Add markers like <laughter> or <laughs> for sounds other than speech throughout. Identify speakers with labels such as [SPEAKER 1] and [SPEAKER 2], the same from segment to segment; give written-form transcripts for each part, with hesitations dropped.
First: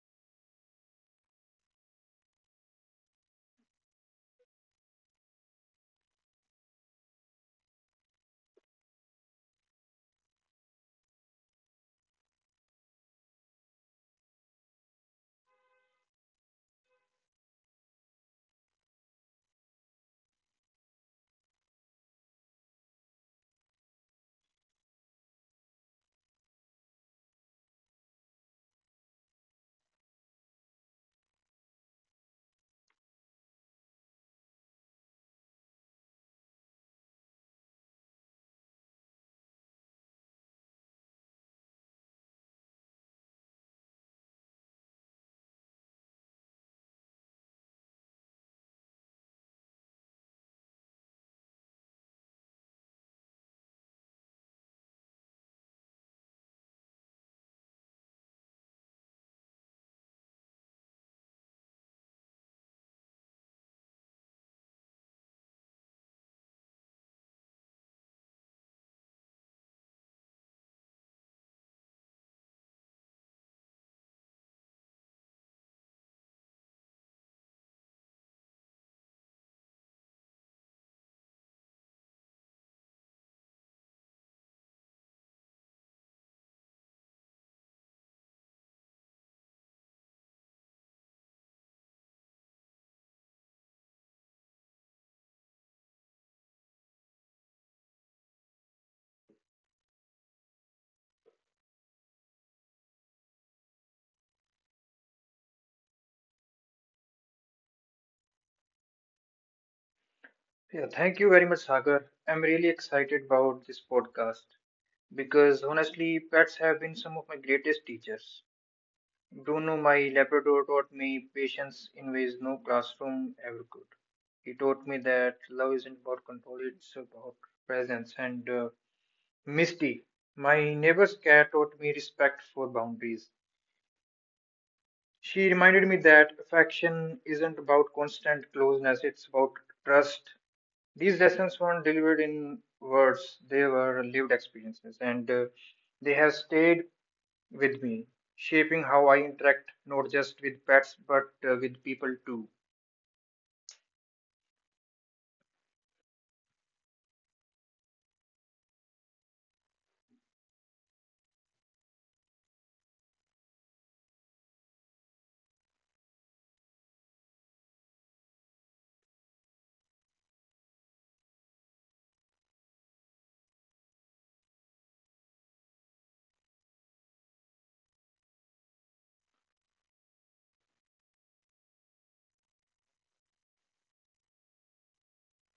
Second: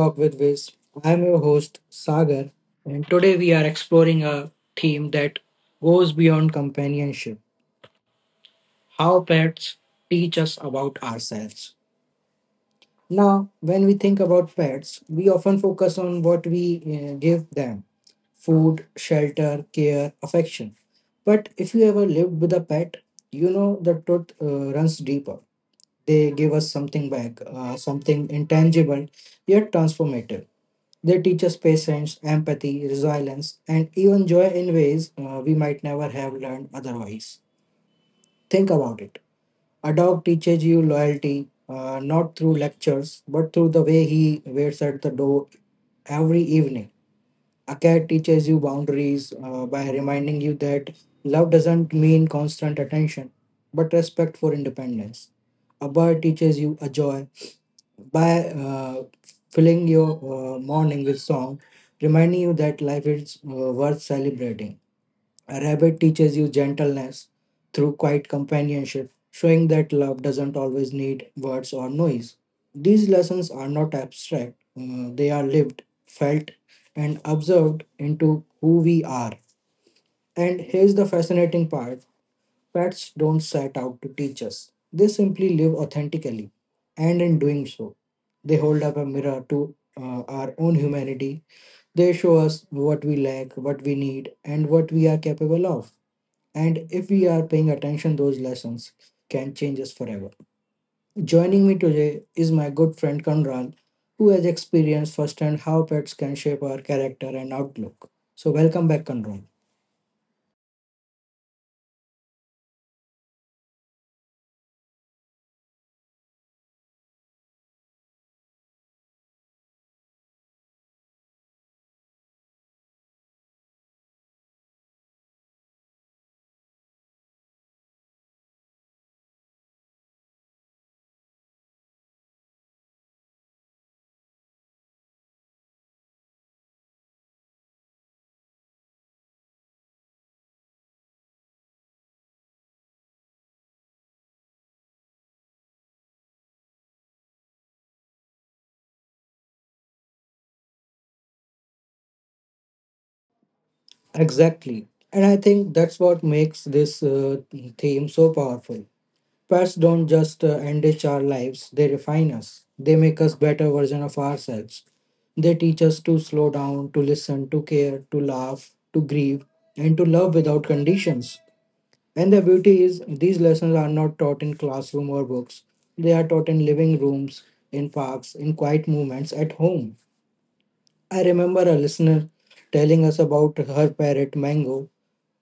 [SPEAKER 1] Talk with Viz. I'm your host Sagar, and today we are exploring a theme that goes beyond companionship, how pets teach us about ourselves. Now, when we think about pets, we often focus on what we give them: food, shelter, care, affection. But if you ever lived with a pet, you know the truth runs deeper. They give us something back, something intangible yet transformative. They teach us patience, empathy, resilience, and even joy in ways we might never have learned otherwise. Think about it. A dog teaches you loyalty, not through lectures, but through the way he waits at the door every evening. A cat teaches you boundaries by reminding you that love doesn't mean constant attention, but respect for independence. A bird teaches you a joy by filling your morning with song, reminding you that life is worth celebrating. A rabbit teaches you gentleness through quiet companionship, showing that love doesn't always need words or noise. These lessons are not abstract, they are lived, felt, and observed into who we are. And here's the fascinating part: pets don't set out to teach us, they simply live authentically, and in doing so, they hold up a mirror to our own humanity. They show us what we lack, what we need, and what we are capable of. And if we are paying attention, those lessons can change us forever. Joining me today is my good friend Conrad, who has experienced firsthand how pets can shape our character and outlook. So, welcome back, Conrad.
[SPEAKER 2] Yeah, thank you very much, Sagar. I'm really excited about this podcast because honestly, pets have been some of my greatest teachers. Bruno, my Labrador, taught me patience in ways no classroom ever could. He taught me that love isn't about control, it's about presence. And Misty, my neighbor's cat, taught me respect for boundaries. She reminded me that affection isn't about constant closeness, it's about trust. These lessons weren't delivered in words, they were lived experiences, and they have stayed with me, shaping how I interact not just with pets but with people too.
[SPEAKER 1] Exactly. And I think that's what makes this theme so powerful. Pets don't just enrich our lives, they refine us. They make us better version of ourselves. They teach us to slow down, to listen, to care, to laugh, to grieve, and to love without conditions. And the beauty is these lessons are not taught in classroom or books. They are taught in living rooms, in parks, in quiet moments at home. I remember a listener telling us about her parrot Mango.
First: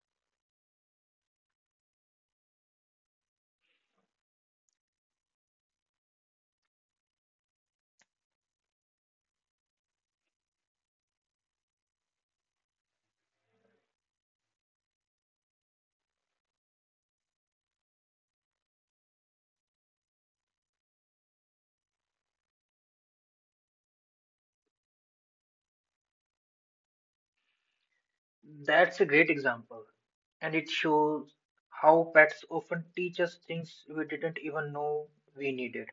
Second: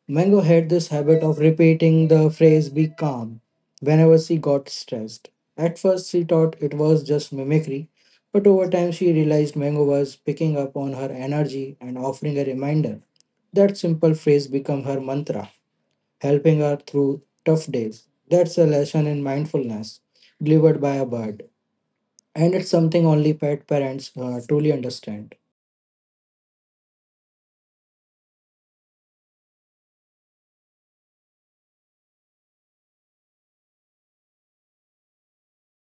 [SPEAKER 1] Mango had this habit of repeating the phrase "be calm" whenever she got stressed. At first, she thought it was just mimicry, but over time, she realized Mango was picking up on her energy and offering a reminder. That simple phrase became her mantra, helping her through tough days. That's a lesson in mindfulness delivered by a bird, and it's something only pet parents truly understand.
[SPEAKER 2] That's a great example. And it shows how pets often teach us things we didn't even know we needed.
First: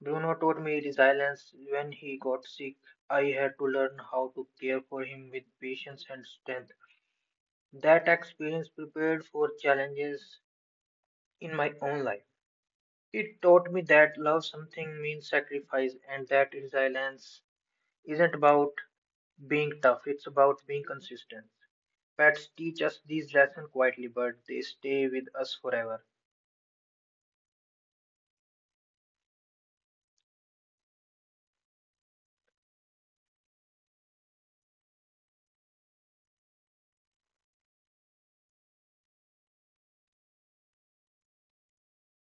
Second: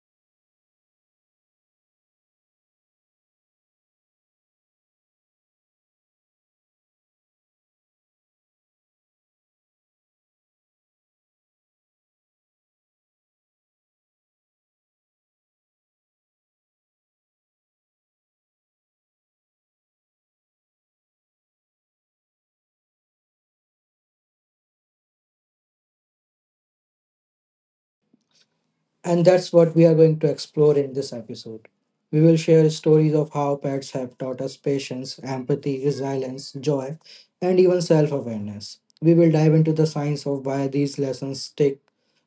[SPEAKER 2] Bruno taught me resilience when he got sick. I had to learn how to care for him with patience and strength. That experience prepared for challenges in my own life. It taught me that love something means sacrifice and that resilience isn't about being tough, it's about being consistent. Pets teach us these lessons quietly, but they stay with us forever.
[SPEAKER 1] And that's what we are going to explore in this episode. We will share stories of how pets have taught us patience, empathy, resilience, joy, and even self awareness. We will dive into the science of why these lessons stick,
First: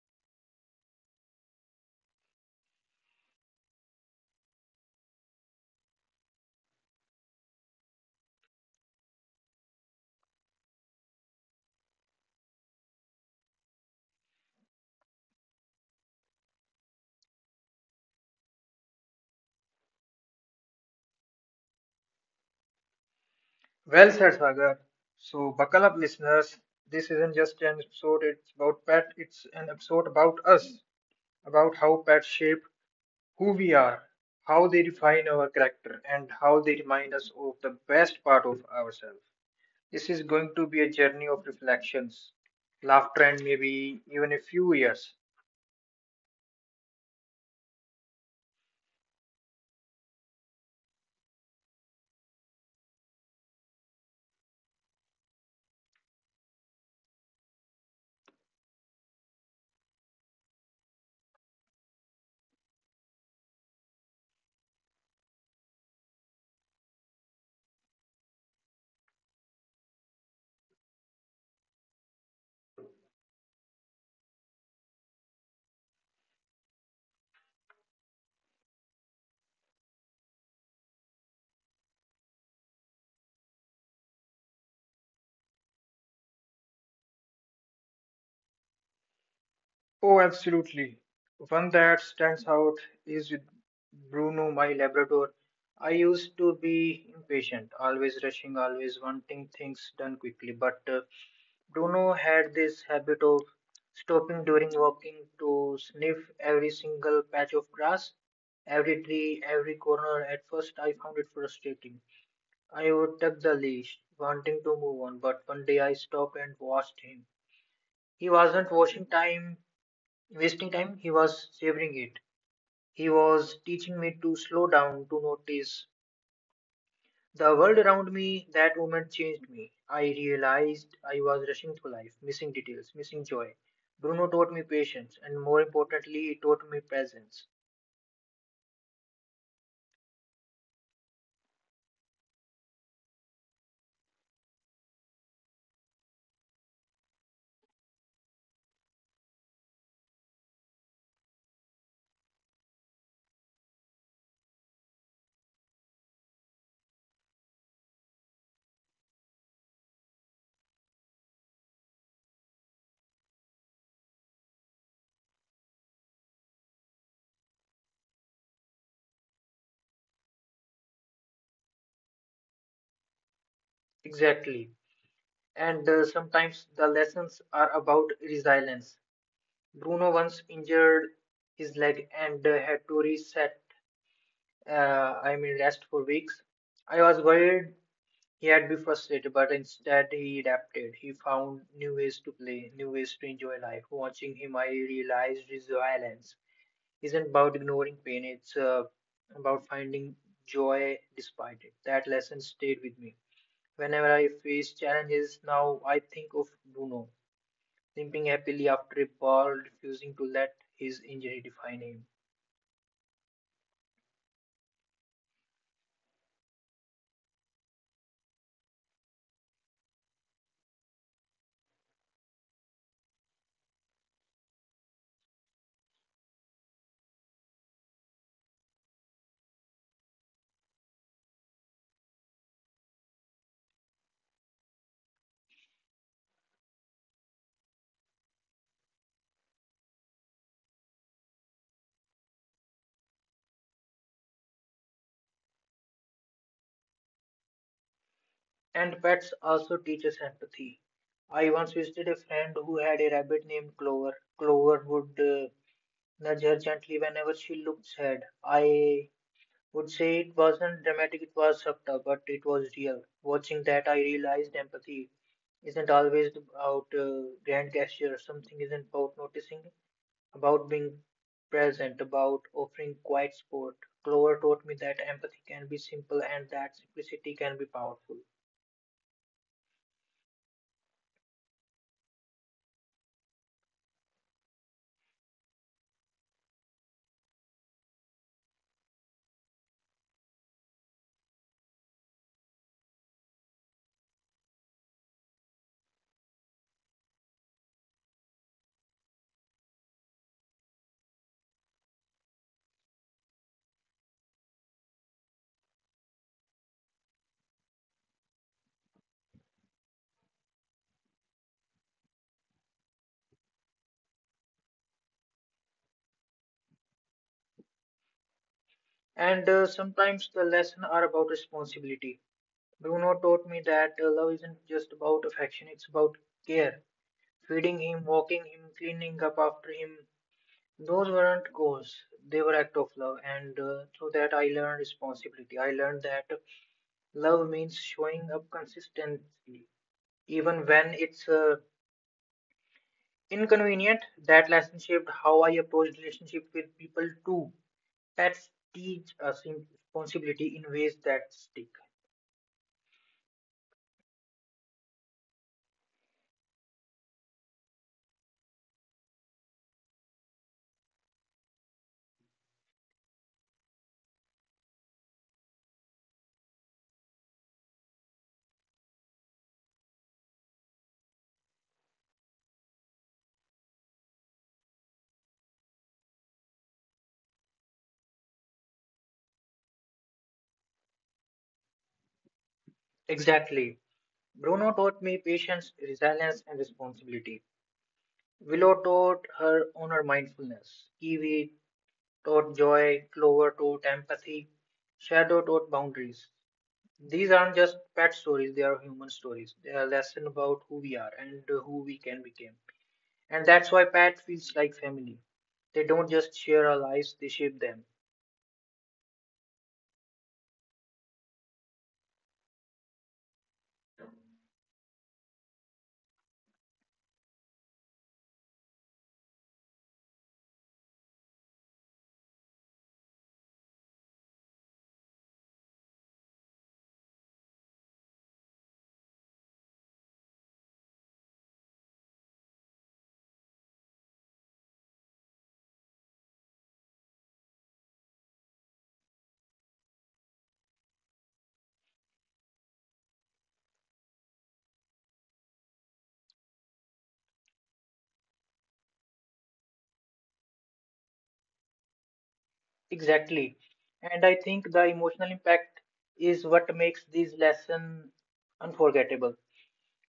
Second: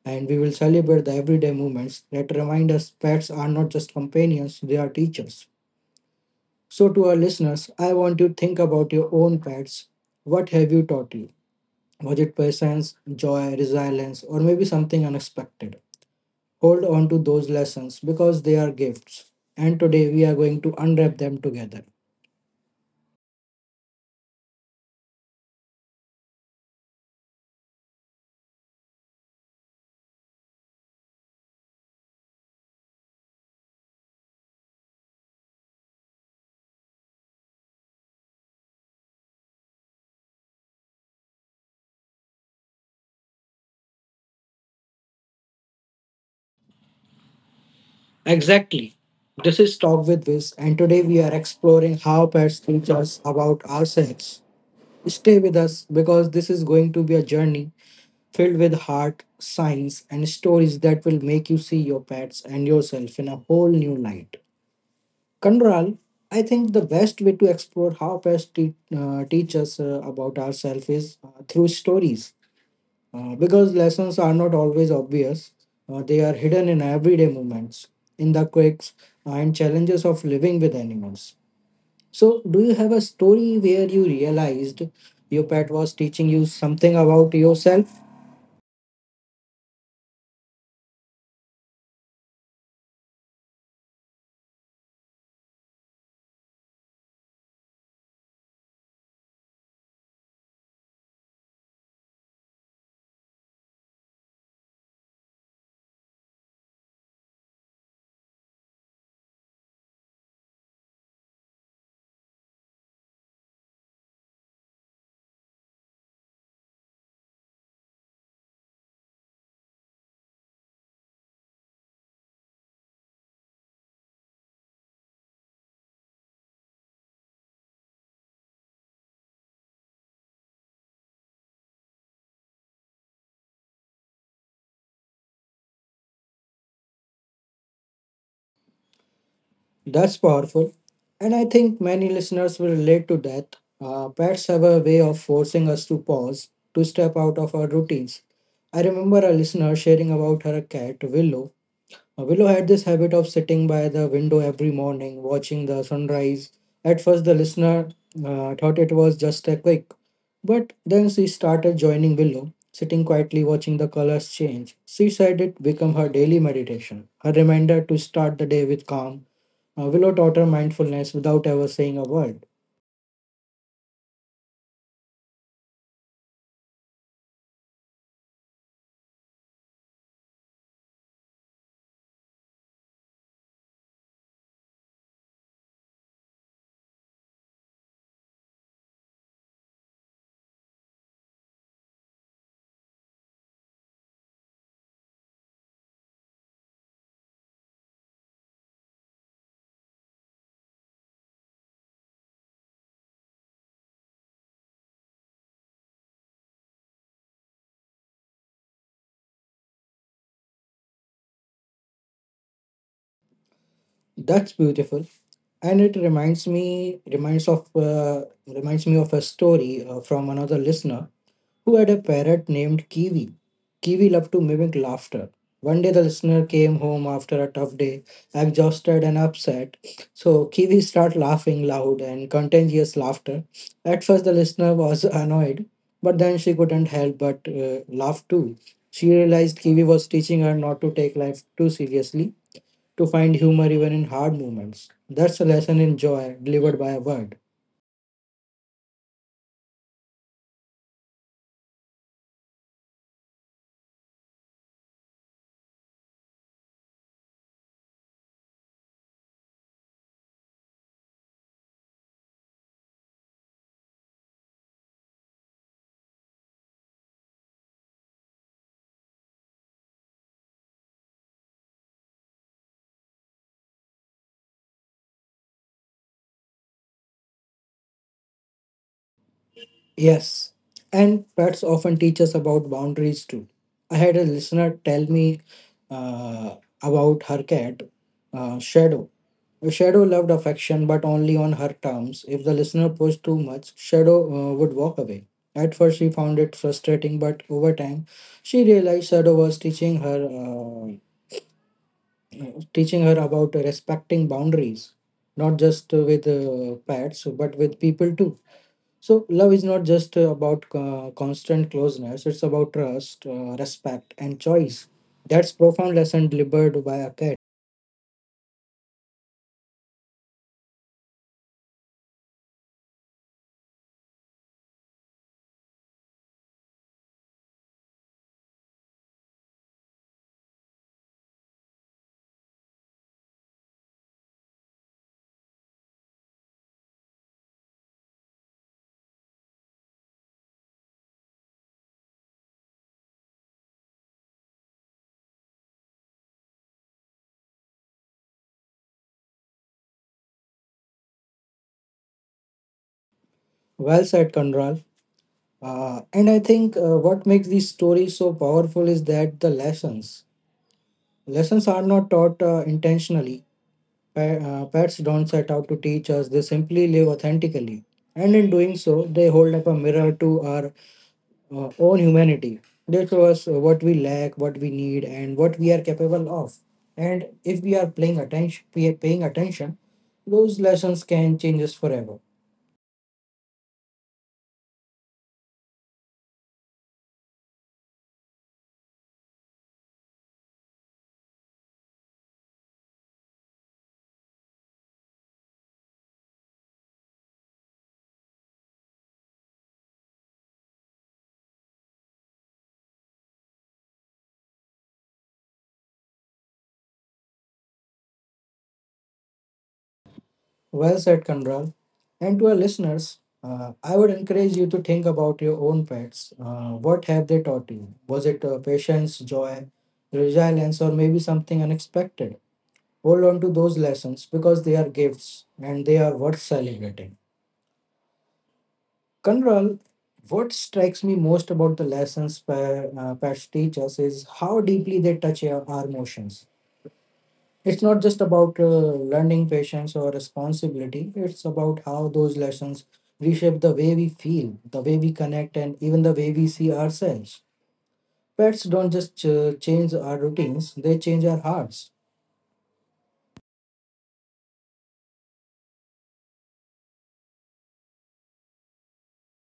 [SPEAKER 1] and we will celebrate the everyday moments that remind us pets are not just companions, they are teachers. So, to our listeners, I want you to think about your own pets. What have you taught you? Was it patience, joy, resilience, or maybe something unexpected? Hold on to those lessons because they are gifts. And today we are going to unwrap them together.
[SPEAKER 2] Well said, Sagar. So, buckle up, listeners. This isn't just an episode, it's an episode about us, about how pets shape who we are, how they define our character, and how they remind us of the best part of ourselves. This is going to be a journey of reflections, laughter, and maybe even a few years.
[SPEAKER 1] Exactly. This is Talk with Viz, and today we are exploring how pets teach us about ourselves. Stay with us because this is going to be a journey filled with heart, science, and stories that will make you see your pets and yourself in a whole new light. Kandral, I think the best way to explore how pets teach us about ourselves is through stories. Because lessons are not always obvious, they are hidden in everyday moments, in the quirks and challenges of living with animals. So, do you have a story where you realized your pet was teaching you something about yourself?
[SPEAKER 2] Oh, absolutely. One that stands out is with Bruno, my Labrador. I used to be impatient, always rushing, always wanting things done quickly. But Bruno had this habit of stopping during walking to sniff every single patch of grass, every tree, every corner. At first, I found it frustrating. I would tuck the leash, wanting to move on, but one day I stopped and watched him. He wasn't washing time, wasting time, he was savoring it. He was teaching me to slow down, to notice the world around me. That moment changed me. I realized I was rushing through life, missing details, missing joy. Bruno taught me patience, and more importantly, he taught me presence.
[SPEAKER 1] That's powerful. And I think many listeners will relate to that. Pets have a way of forcing us to pause, to step out of our routines. I remember a listener sharing about her cat, Willow. Willow had this habit of sitting by the window every morning, watching the sunrise. At first, the listener thought it was just a quake, but then she started joining Willow, sitting quietly watching the colors change. She said it became her daily meditation, her reminder to start the day with calm. Willow taught her mindfulness without ever saying a word.
[SPEAKER 2] Exactly. And Sometimes the lessons are about resilience. Bruno once injured his leg and had to reset, I mean, rest for weeks. I was worried he had be frustrated, but instead he adapted. He found new ways to play, new ways to enjoy life. Watching him, I realized his violence isn't about ignoring pain, it's about finding joy despite it. That lesson stayed with me. Whenever I face challenges now, I think of Bruno limping happily after a ball, refusing to let his injury define him.
[SPEAKER 1] That's beautiful, and it reminds me of a story from another listener who had a parrot named Kiwi. Kiwi loved to mimic laughter. One day, the listener came home after a tough day, exhausted and upset. So, Kiwi started laughing loud and contagious laughter. At first, the listener was <laughs> annoyed, but then she couldn't help but laugh too. She realized Kiwi was teaching her not to take life too seriously, to find humor even in hard moments. That's a lesson in joy delivered by a word.
[SPEAKER 2] And pets also teach us empathy. I once visited a friend who had a rabbit named Clover. Clover would nudge her gently whenever she looked sad. I would say it wasn't dramatic, it was subtle, but it was real. Watching that, I realized empathy isn't always about grand gestures. Something isn't about noticing, about being present, about offering quiet support. Clover taught me that empathy can be simple and that simplicity can be powerful.
[SPEAKER 1] Yes, and pets often teach us about boundaries too. I had a listener tell me uh, about her cat, Shadow. Shadow loved affection, but only on her terms. If the listener pushed too much, Shadow would walk away. At first, she found it frustrating, but over time, she realized Shadow was teaching her about respecting boundaries, not just with pets, but with people too. So, love is not just about constant closeness, it's about trust, respect, and choice. That's profound lesson delivered by a cat.
[SPEAKER 2] And Sometimes the lesson are about responsibility. Bruno taught me that love isn't just about affection, it's about care. Feeding him, walking him, cleaning up after him. Those weren't goals, they were act of love. And Through that, I learned responsibility. I learned that love means showing up consistently, even when it's inconvenient. That lesson shaped how I approached relationship with people too. Pets teach us responsibility in ways that stick.
[SPEAKER 1] Well said, Conral. And I think what makes these stories so powerful is that the lessons. Lessons are not taught intentionally. Pa- Pets don't set out to teach us, they simply live authentically. And in doing so, they hold up a mirror to our own humanity. They show us what we lack, what we need, and what we are capable of. And if we are paying attention, those lessons can change us forever.
[SPEAKER 2] Exactly. Bruno taught me patience, resilience, and responsibility. Willow taught her honor mindfulness. Kiwi taught joy. Clover taught empathy. Shadow taught boundaries. These aren't just pet stories, they are human stories. They are lessons about who we are and who we can become. And that's why Pat feels like family. They don't just share our lives, they shape them.
[SPEAKER 1] Well said, Kandral. And to our listeners, I would encourage you to think about your own pets. What have they taught you? Was it patience, joy, resilience, or maybe something unexpected? Hold on to those lessons because they are gifts and they are worth celebrating. Kanral, what strikes me most about the lessons Patch teach us is how deeply they touch our emotions. It's not just about learning patience or responsibility, it's about how those lessons reshape the way we feel, the way we connect, and even the way we see ourselves. Pets don't just change our routines, they change our hearts.
[SPEAKER 2] Exactly. And I think the emotional impact is what makes these lessons unforgettable.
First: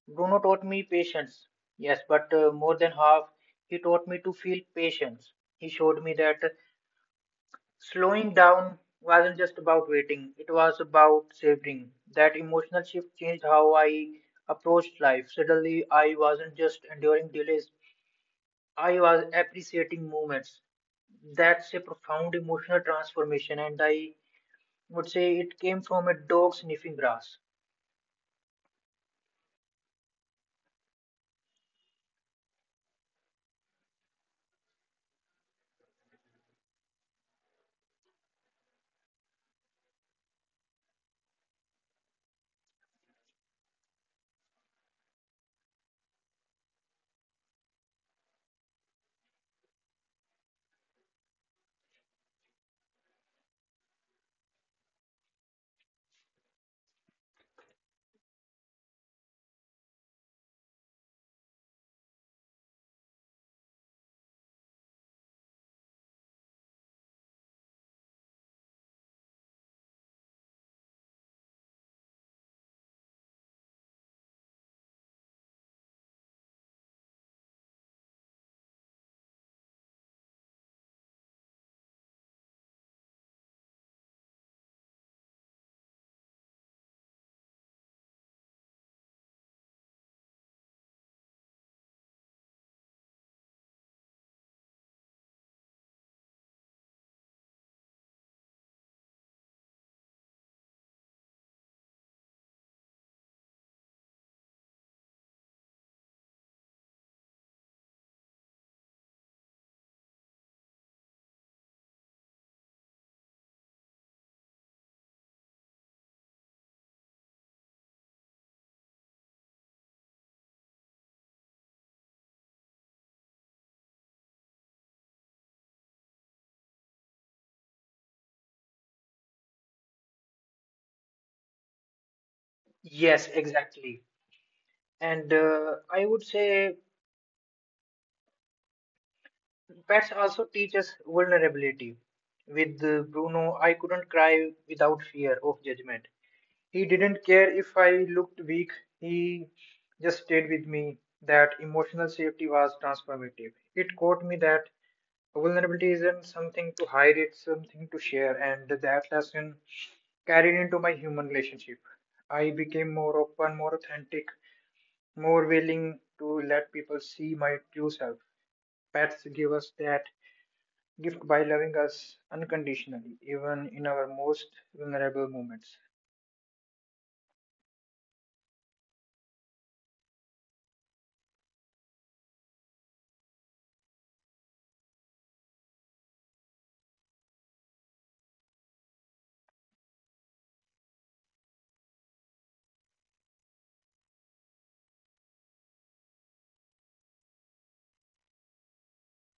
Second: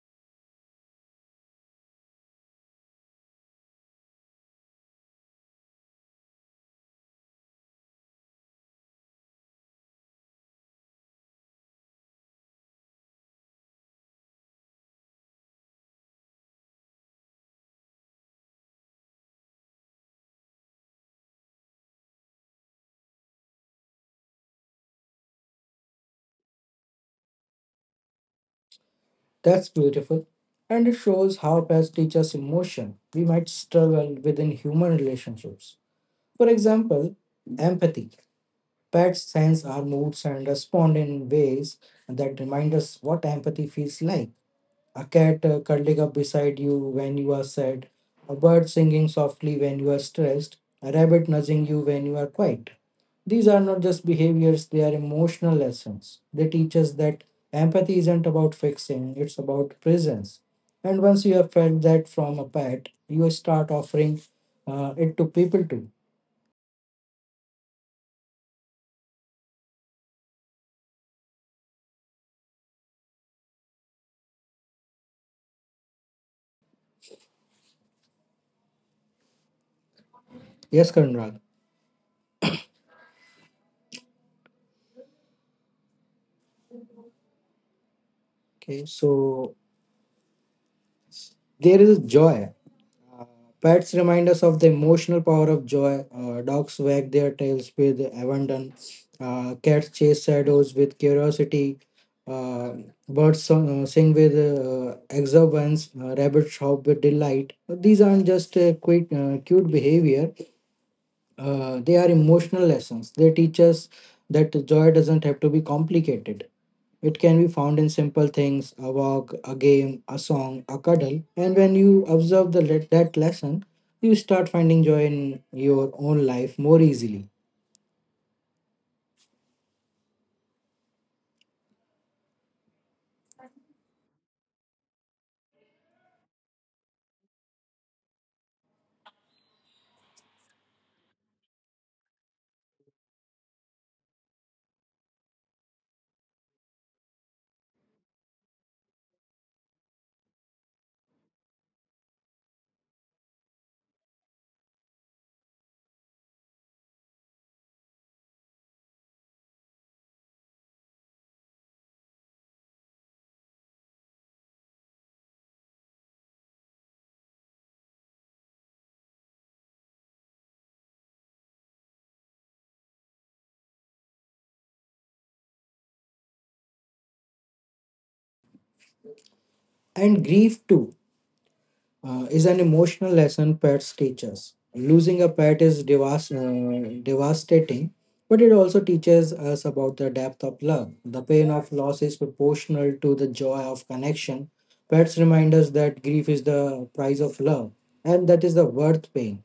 [SPEAKER 2] Bruno taught me patience, yes, but more than half, he taught me to feel patience. He showed me that slowing down wasn't just about waiting, it was about savoring. That emotional shift changed how I approached life. Suddenly, I wasn't just enduring delays, I was appreciating moments. That's a profound emotional transformation, and I would say it came from a dog sniffing grass.
[SPEAKER 1] That's beautiful. And it shows how pets teach us emotion we might struggle within human relationships. For example, empathy. Pets sense our moods and respond in ways that remind us what empathy feels like. A cat curling up beside you when you are sad, a bird singing softly when you are stressed, a rabbit nudging you when you are quiet. These are not just behaviors, they are emotional lessons. They teach us that empathy isn't about fixing, it's about presence. And once you have felt that from a pet, you start offering it to people too. Yes, Karnal. Okay, so there is joy. Pets remind us of the emotional power of joy. Dogs wag their tails with abandon. Cats chase shadows with curiosity. Uh, Birds sing with exuberance. Rabbits hop with delight. These aren't just cute behavior, they are emotional lessons. They teach us that joy doesn't have to be complicated. It can be found in simple things: a walk, a game, a song, a cuddle. And when you observe that lesson, you start finding joy in your own life more easily.
[SPEAKER 2] Yes, exactly. And I would say pets also teach us vulnerability. With Bruno, I couldn't cry without fear of judgment. He didn't care if I looked weak, he just stayed with me. That emotional safety was transformative. It taught me that vulnerability isn't something to hide, it's something to share, and that lesson carried into my human relationship. I became more open, more authentic, more willing to let people see my true self. Pets give us that gift by loving us unconditionally, even in our most vulnerable moments.
[SPEAKER 1] And grief, too, is an emotional lesson pets teach us. Losing a pet is devastating, but it also teaches us about the depth of love. The pain of loss is proportional to the joy of connection. Pets remind us that grief is the price of love and that is the worth paying.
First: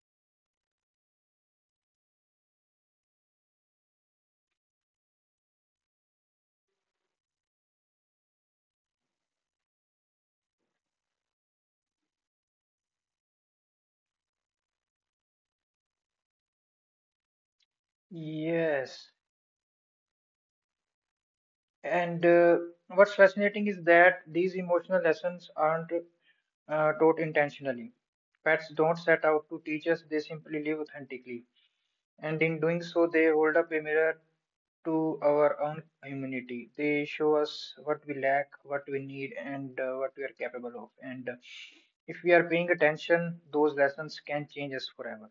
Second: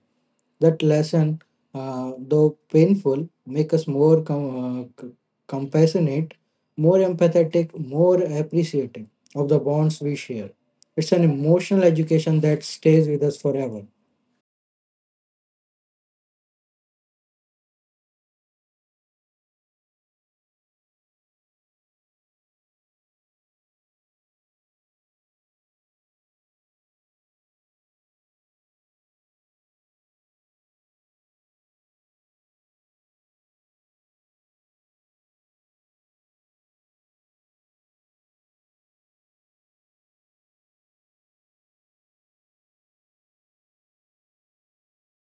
[SPEAKER 1] That lesson, though painful, make us more compassionate, more empathetic, more appreciative of the bonds we share. It's an emotional education that stays with us forever.
[SPEAKER 2] Yes, and what's fascinating is that these emotional lessons aren't taught intentionally. Pets don't set out to teach us, they simply live authentically. And in doing so, they hold up a mirror to our own humanity. They show us what we lack, what we need, and what we are capable of. And if we are paying attention, those lessons can change us forever.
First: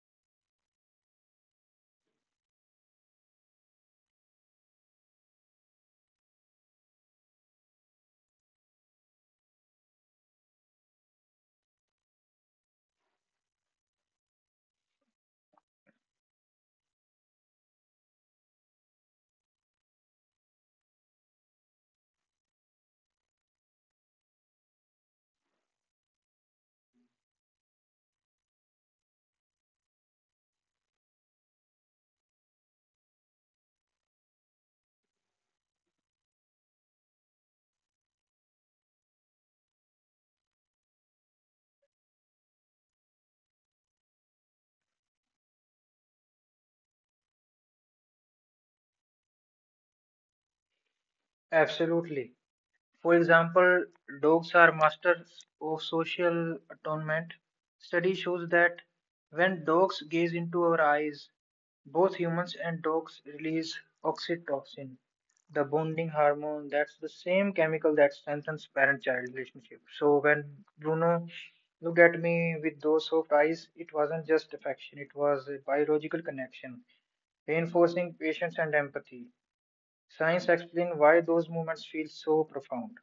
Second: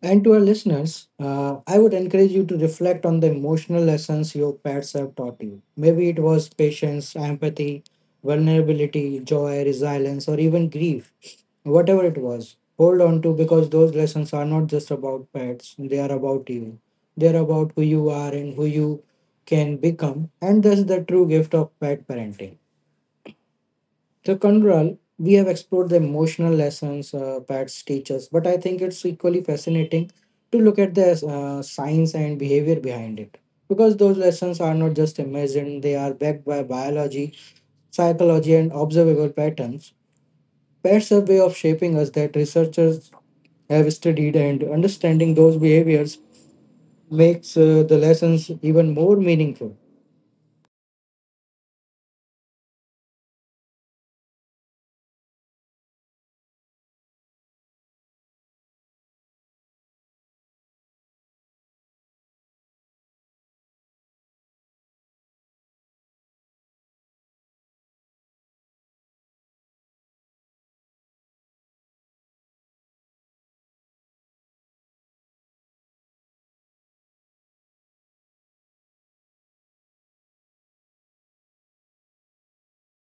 [SPEAKER 1] And to our listeners, I would encourage you to reflect on the emotional lessons your pets have taught you. Maybe it was patience, empathy, vulnerability, joy, resilience, or even grief. Whatever it was, hold on to because those lessons are not just about pets, they are about you. They're about who you are and who you can become, and that's the true gift of pet parenting. So Kandral, we have explored the emotional lessons pets teach us, but I think it's equally fascinating to look at the science and behavior behind it, because those lessons are not just imagined, they are backed by biology, psychology, and observable patterns. Pets are a way of shaping us that researchers have studied, and understanding those behaviors makes the lessons even more meaningful.
[SPEAKER 2] Absolutely. For example, dogs are masters of social atonement. Study shows that when dogs gaze into our eyes, both humans and dogs release oxytocin, the bonding hormone. That's the same chemical that strengthens parent-child relationship. So when Bruno looked at me with those soft eyes, it wasn't just affection; it was a biological connection, reinforcing patience and empathy. Science explains why those moments feel so profound.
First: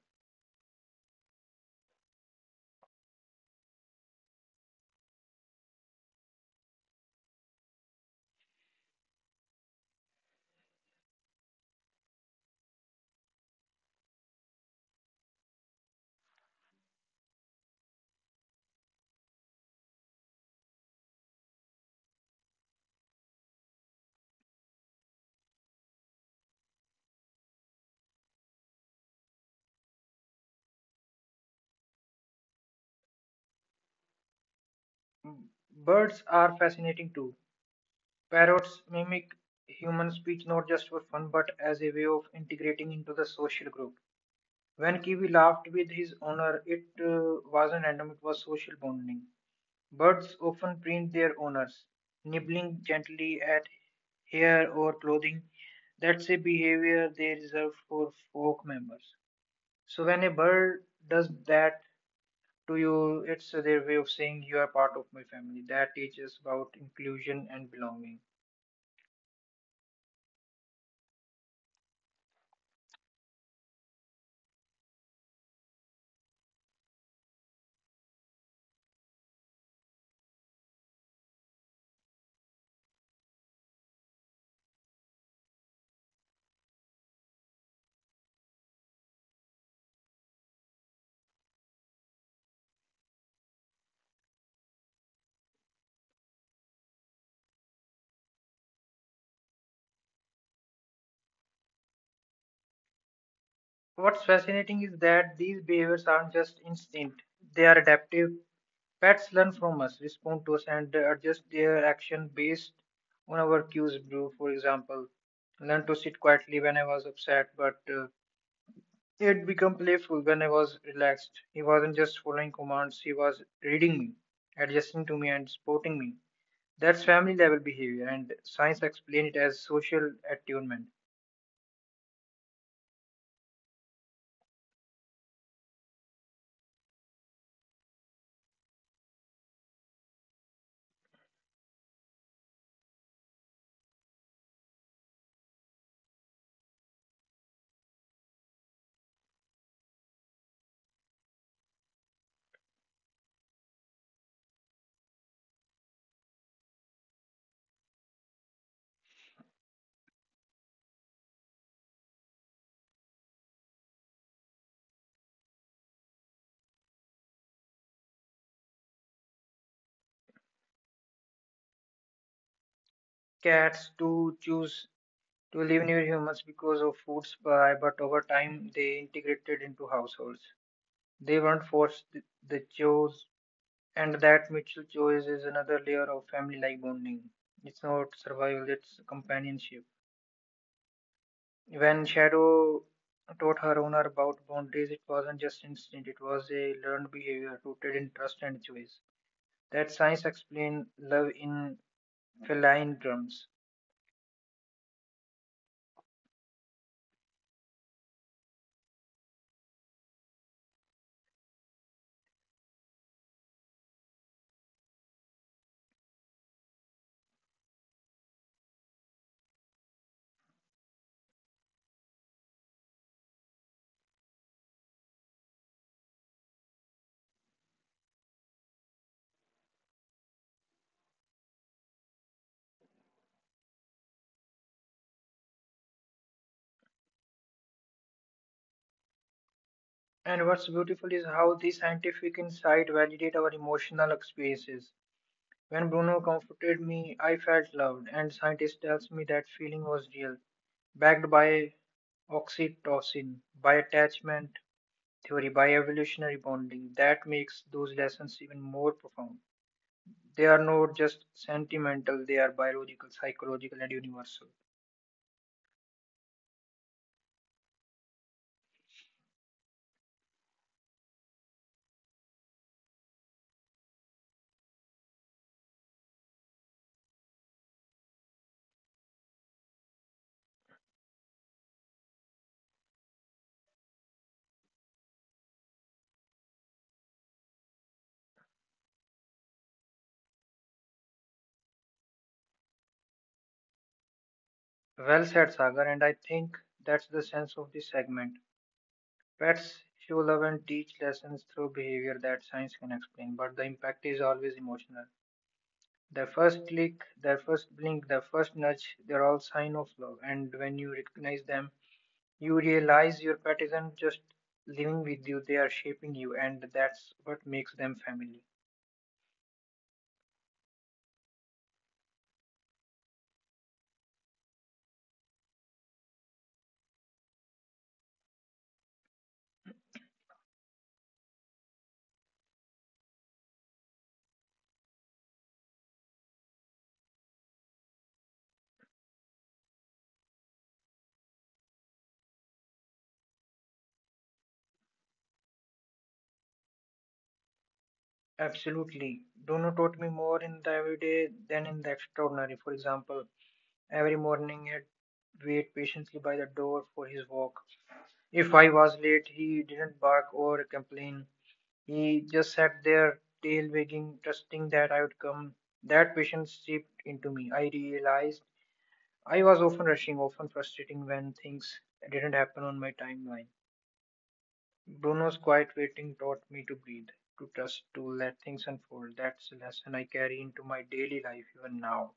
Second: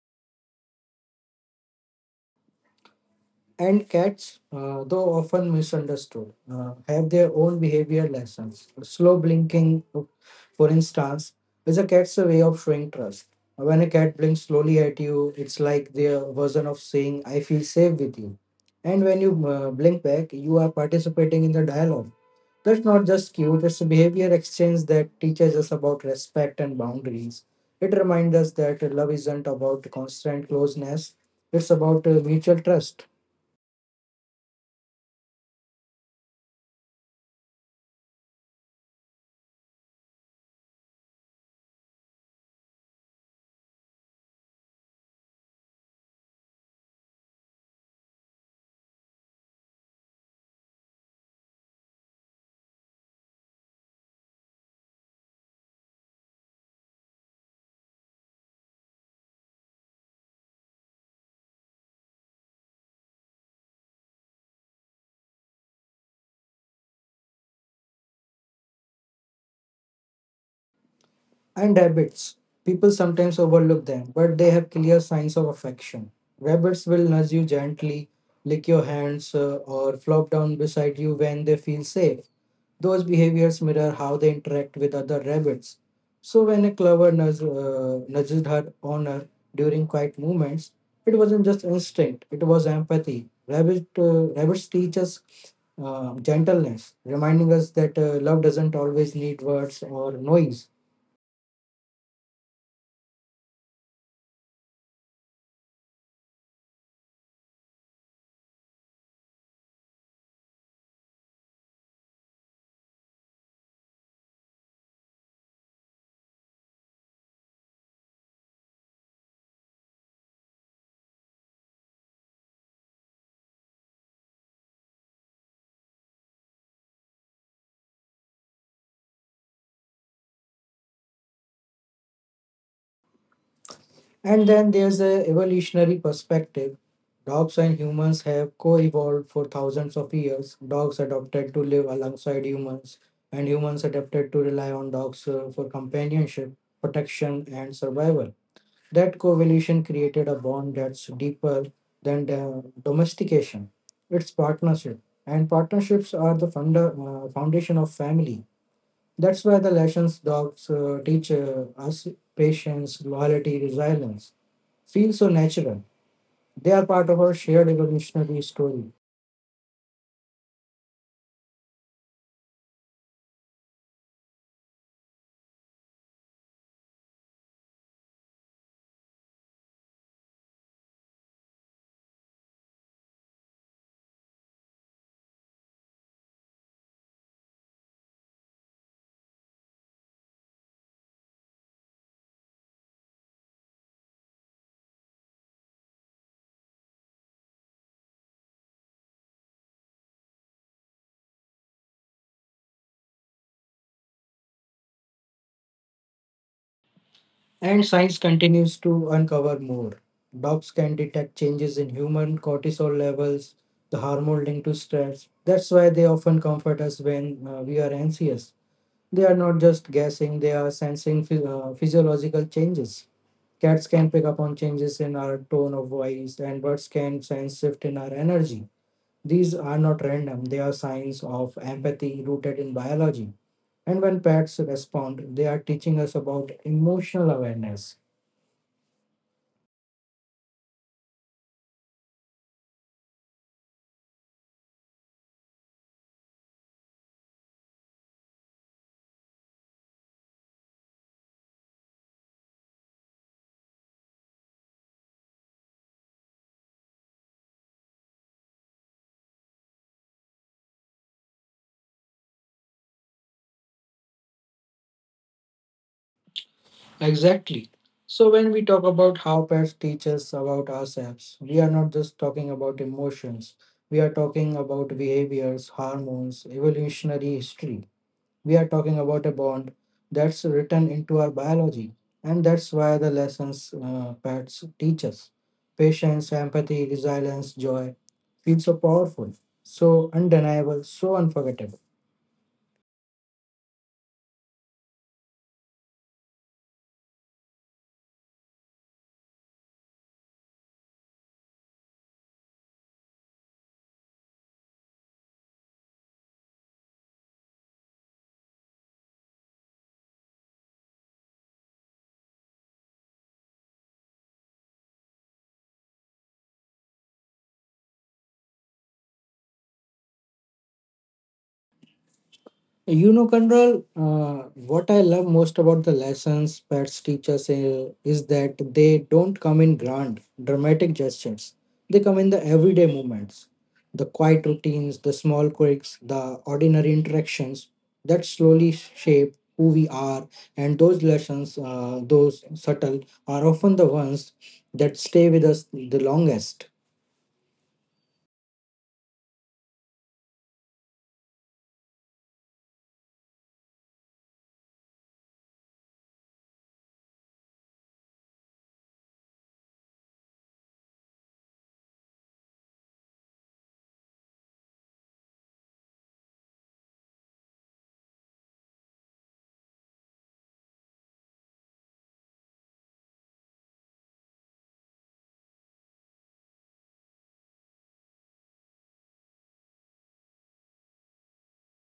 [SPEAKER 1] And cats, though often misunderstood, have their own behavior lessons. Slow blinking, for instance, is a cat's way of showing trust. When a cat blinks slowly at you, it's like their version of saying, I feel safe with you. And when you blink back, you are participating in the dialogue. That's not just cute, it's a behavior exchange that teaches us about respect and boundaries. It reminds us that love isn't about constant closeness, it's about mutual trust
[SPEAKER 2] Birds are fascinating too. Parrots mimic human speech not just for fun but as a way of integrating into the social group. When Kiwi laughed with his owner, it wasn't random, it was social bonding. Birds often print their owners, nibbling gently at hair or clothing. That's a behavior they reserve for folk members. So when a bird does that, to you, it's their way of saying you are part of my family. That teaches about inclusion and belonging.
[SPEAKER 1] and habits. People sometimes overlook them, but they have clear signs of affection. Rabbits will nudge you gently, lick your hands, or flop down beside you when they feel safe. Those behaviors mirror how they interact with other rabbits. So when a clover nudged her owner during quiet movements, it wasn't just instinct; it was empathy. Rabbits teach us gentleness, reminding us that love doesn't always need words or noise.
[SPEAKER 2] What's fascinating is that these behaviors aren't just instinct, they are adaptive. Pets learn from us, respond to us, and adjust their action based on our cues. Brew, for example, learned to sit quietly when I was upset, but it became playful when I was relaxed. He wasn't just following commands, he was reading me, adjusting to me, and supporting me. That's family level behavior, and science explains it as social attunement.
[SPEAKER 1] And then there's a evolutionary perspective. Dogs and humans have co-evolved for thousands of years. Dogs adapted to live alongside humans, and humans adapted to rely on dogs for companionship, protection, and survival. That co-evolution created a bond that's deeper than the domestication. It's partnership, and partnerships are the foundation of family. That's why the lessons dogs teach us patience, loyalty, resilience feel so natural. They are part of our shared evolutionary story.
[SPEAKER 2] Cats do choose to live near humans because of food supply, but over time they integrated into households. They weren't forced, they chose, and that mutual choice is another layer of family like bonding. It's not survival, it's companionship. When Shadow taught her owner about boundaries, it wasn't just instinct, it was a learned behavior rooted in trust and choice. That science explains love in feline drums.
[SPEAKER 1] And science continues to uncover more. Dogs can detect changes in human cortisol levels, the hormone linked to stress. That's why they often comfort us when we are anxious. They are not just guessing, they are sensing physiological changes. Cats can pick up on changes in our tone of voice, and birds can sense shift in our energy. These are not random, they are signs of empathy rooted in biology. And when pets respond, they are teaching us about emotional awareness.
[SPEAKER 2] And what's beautiful is how the scientific insight validate our emotional experiences. When Bruno comforted me, I felt loved, and scientist tells me that feeling was real, backed by oxytocin, by attachment theory, by evolutionary bonding. That makes those lessons even more profound. They are not just sentimental, they are biological, psychological, and universal.
[SPEAKER 1] Exactly. So when we talk about how pets teach us about ourselves, we are not just talking about emotions, we are talking about behaviors, hormones, evolutionary history. We are talking about a bond that's written into our biology. And that's why the lessons pets teach us patience, empathy, resilience, joy feel so powerful, so undeniable, so unforgettable.
[SPEAKER 2] Well said, Sagar, and I think that's the sense of this segment. Pets show love and teach lessons through behavior that science can explain, but the impact is always emotional. Their first click, their first blink, their first nudge, they're all sign of love. And when you recognize them, you realize your pet isn't just living with you, they are shaping you, and that's what makes them family.
[SPEAKER 1] You know, Control, what I love most about the lessons pets teach us is that they don't come in grand, dramatic gestures. They come in the everyday moments, the quiet routines, the small quirks, the ordinary interactions that slowly shape who we are. And those lessons, those subtle, are often the ones that stay with us the longest.
[SPEAKER 2] Absolutely. Dono taught me more in the everyday than in the extraordinary. For example, every morning it wait patiently by the door for his walk. If I was late, he didn't bark or complain. He just sat there, tail wagging, trusting that I would come. That patience seeped into me. I realized I was often rushing, often frustrating when things didn't happen on my timeline. Bruno's quiet waiting taught me to breathe, to trust, to let things unfold. That's a lesson I carry into my daily life even now.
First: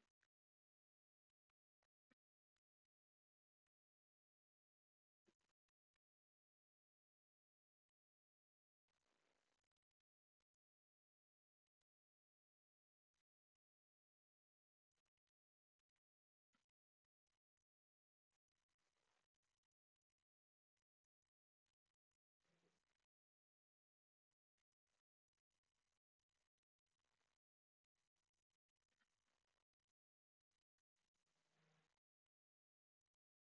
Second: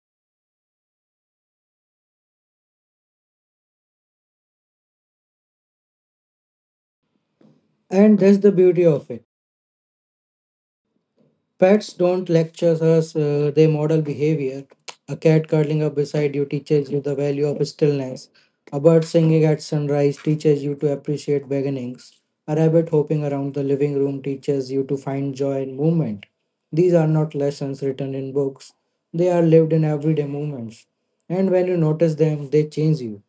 [SPEAKER 1] And that's the beauty of it. Pets don't lecture us, they model behavior. A cat curling up beside you teaches you the value of stillness. A bird singing at sunrise teaches you to appreciate beginnings. A rabbit hopping around the living room teaches you to find joy in movement. These are not lessons written in books, they are lived in everyday moments. And when you notice them, they change you.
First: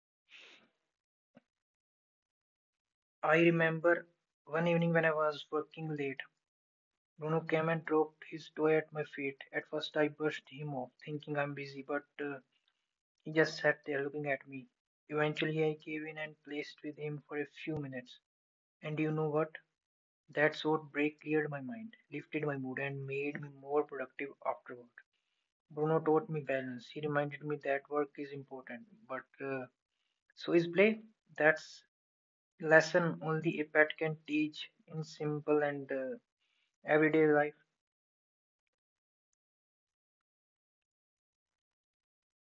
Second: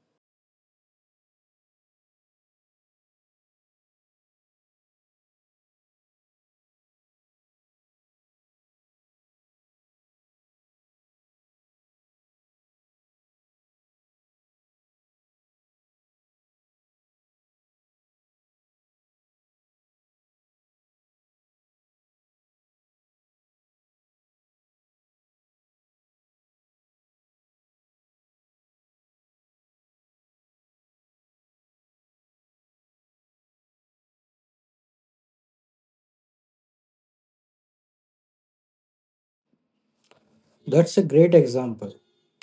[SPEAKER 2] I remember one evening when I was working late, Bruno came and dropped his toy at my feet. At first, I brushed him off, thinking I'm busy, but he just sat there looking at me. Eventually, I gave in and placed with him for a few minutes. And you know what? That short break cleared my mind, lifted my mood, and made me more productive afterward. Bruno taught me balance. He reminded me that work is important, but so is play. That's lesson only a pet can teach in simple and everyday life.
[SPEAKER 1] That's a great example.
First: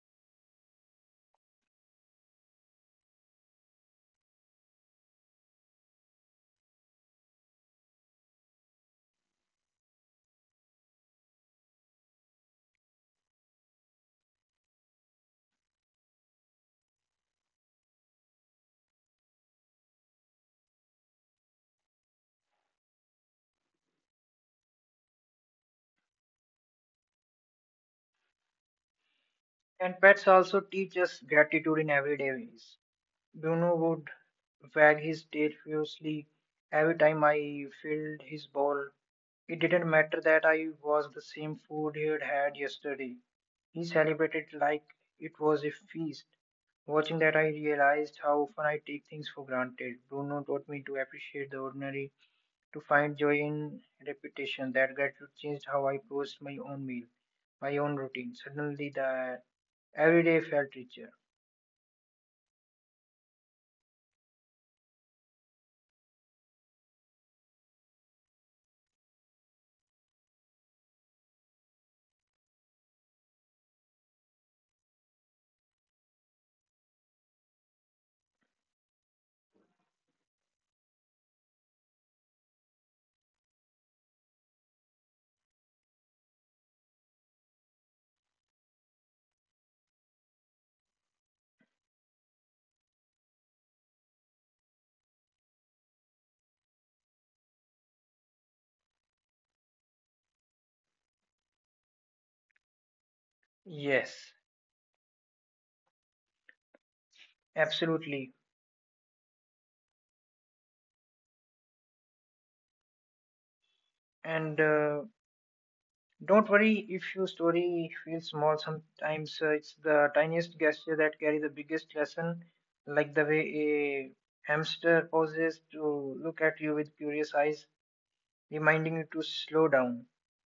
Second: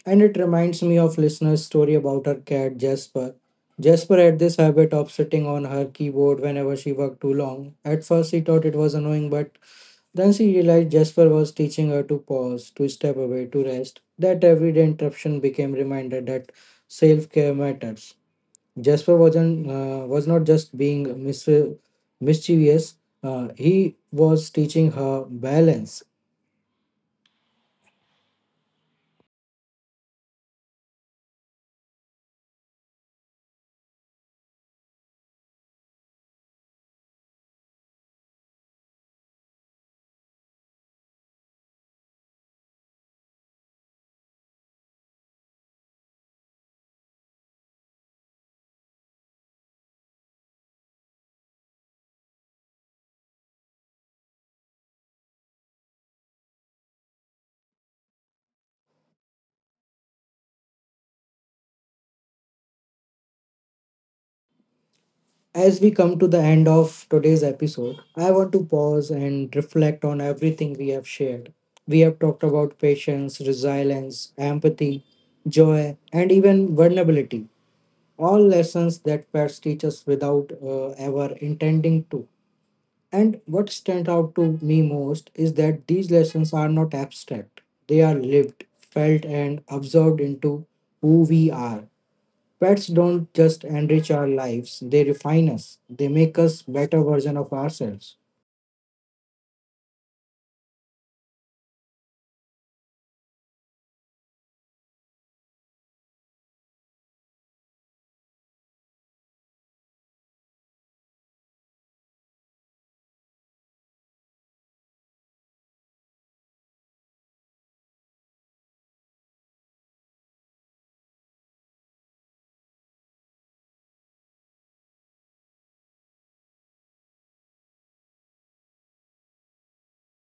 [SPEAKER 1] And it reminds me of listener's story about her cat Jasper. Jasper had this habit of sitting on her keyboard whenever she worked too long. At first she thought it was annoying, but then she realized Jasper was teaching her to pause, to step away, to rest. That everyday interruption became reminder that self-care matters. Jasper was not just being mischievous, he was teaching her balance.
[SPEAKER 2] And pets also teach us gratitude in everyday ways. Bruno would wag his tail furiously every time I filled his bowl. It didn't matter that I was the same food he had had yesterday. He celebrated like it was a feast. Watching that, I realized how often I take things for granted. Bruno taught me to appreciate the ordinary, to find joy in repetition. That gratitude changed how I approached my own meal, my own routine. Suddenly, the everyday felt richer.
[SPEAKER 1] As we come to the end of today's episode, I want to pause and reflect on everything we have shared. We have talked about patience, resilience, empathy, joy, and even vulnerability. All lessons that pets teach us without ever intending to. And what stands out to me most is that these lessons are not abstract, they are lived, felt, and absorbed into who we are. Pets don't just enrich our lives, they refine us. They make us better version of ourselves.
[SPEAKER 2] Yes, absolutely. And don't worry if your story feels small. Sometimes it's the tiniest gesture that carry the biggest lesson, like the way a hamster pauses to look at you with curious eyes, reminding you to slow down,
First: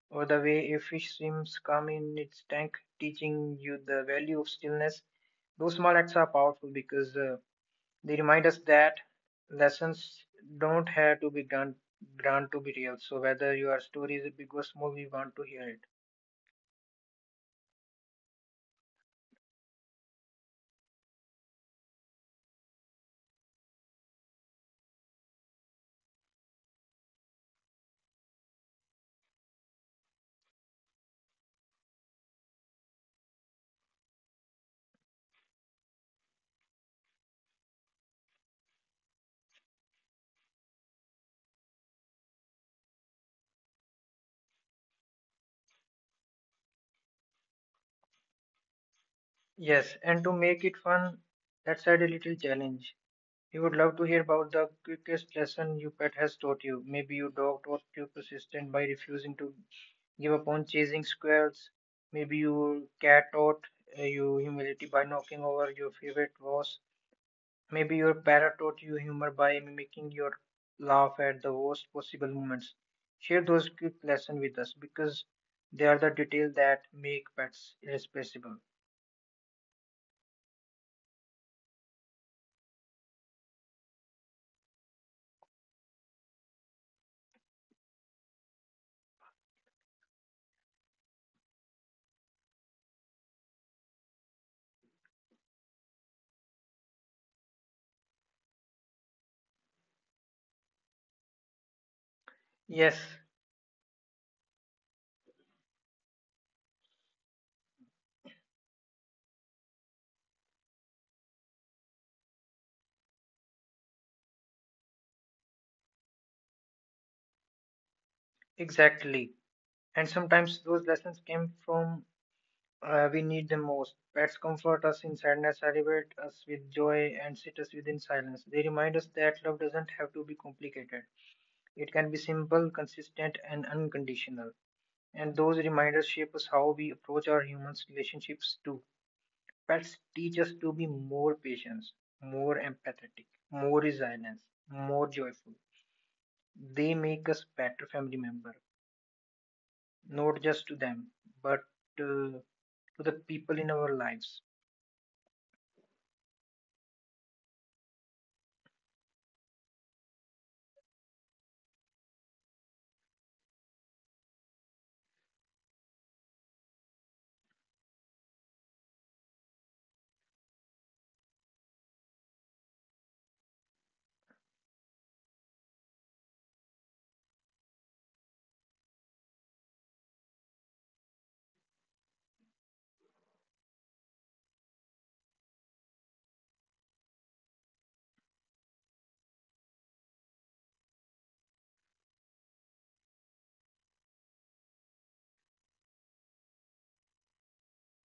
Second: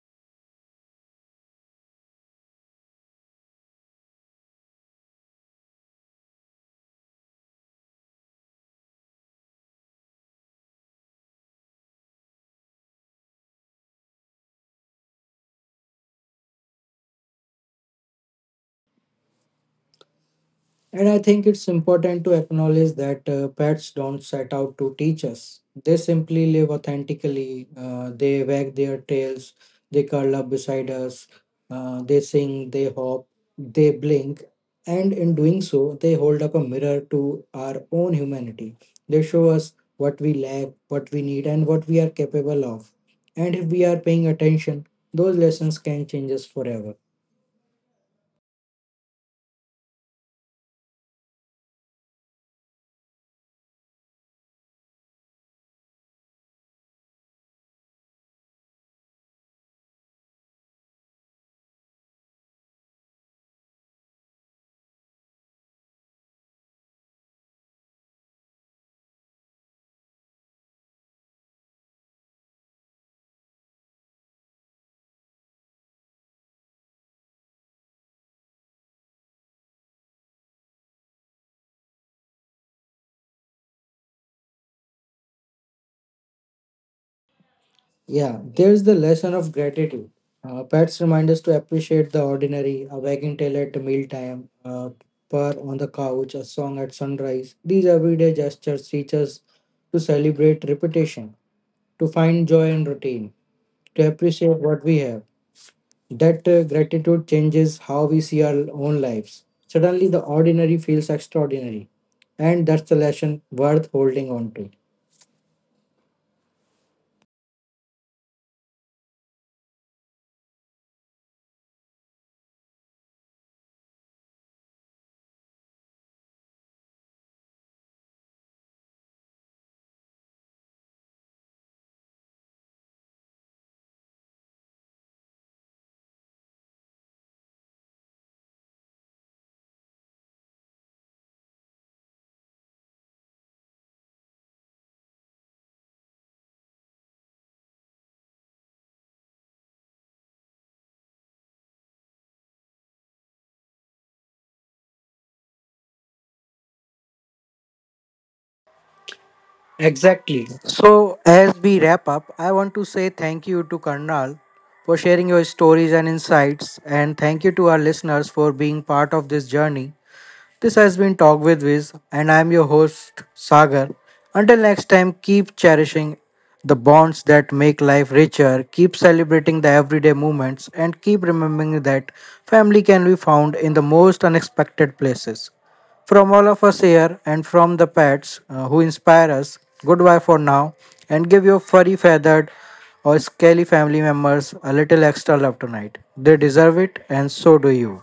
[SPEAKER 2] or the way a fish swims calm in its tank, teaching you the value of stillness. Those small acts are powerful because they remind us that lessons don't have to be grand to be real. So whether your story is big or small, we want to hear it.
[SPEAKER 1] And I think it's important to acknowledge that pets don't set out to teach us. They simply live authentically. They wag their tails, they curl up beside us, they sing, they hop, they blink. And in doing so, they hold up a mirror to our own humanity. They show us what we lack, what we need, and what we are capable of. And if we are paying attention, those lessons can change us forever.
[SPEAKER 2] Yes, and to make it fun, let's add a little challenge. We would love to hear about the quickest lesson your pet has taught you. Maybe your dog taught you persistent by refusing to give up on chasing squirrels. Maybe your cat taught you humility by knocking over your favorite vase. Maybe your parrot taught you humor by mimicking your laugh at the worst possible moments. Share those quick lessons with us because they are the details that make pets irreplaceable.
[SPEAKER 1] Yeah, there's the lesson of gratitude. Pets remind us to appreciate the ordinary, a wagging tail at mealtime, a purr on the couch, a song at sunrise. These everyday gestures teach us to celebrate repetition, to find joy in
[SPEAKER 2] Yes,
[SPEAKER 1] routine, to appreciate what we have. That gratitude changes how we see our own lives. Suddenly, the ordinary feels extraordinary, and that's the lesson worth holding on to.
[SPEAKER 2] exactly. And sometimes those lessons came from we need them most. Pets comfort us in sadness, celebrate us with joy, and sit us within silence. They remind us that love doesn't have to be complicated. It can be simple, consistent, and unconditional. And those reminders shape us how we approach our human relationships too. Pets teach us to be more patient, more empathetic, more resilient, more joyful. They make us better family member, not just to them, but uh, to the people in our lives.
[SPEAKER 1] Exactly. So, as we wrap up, I want to say thank you to Karnal for sharing your stories and insights, and thank you to our listeners for being part of this journey. This has been Talk with Viz, and I'm your host, Sagar. Until next time, keep cherishing the bonds that make life richer, keep celebrating the everyday moments, and keep remembering that family can be found in the most unexpected places. From all of us here and from the pets who inspire us, goodbye for now, and give your furry, feathered, or scaly family members a little extra love tonight. They deserve it, and so do you.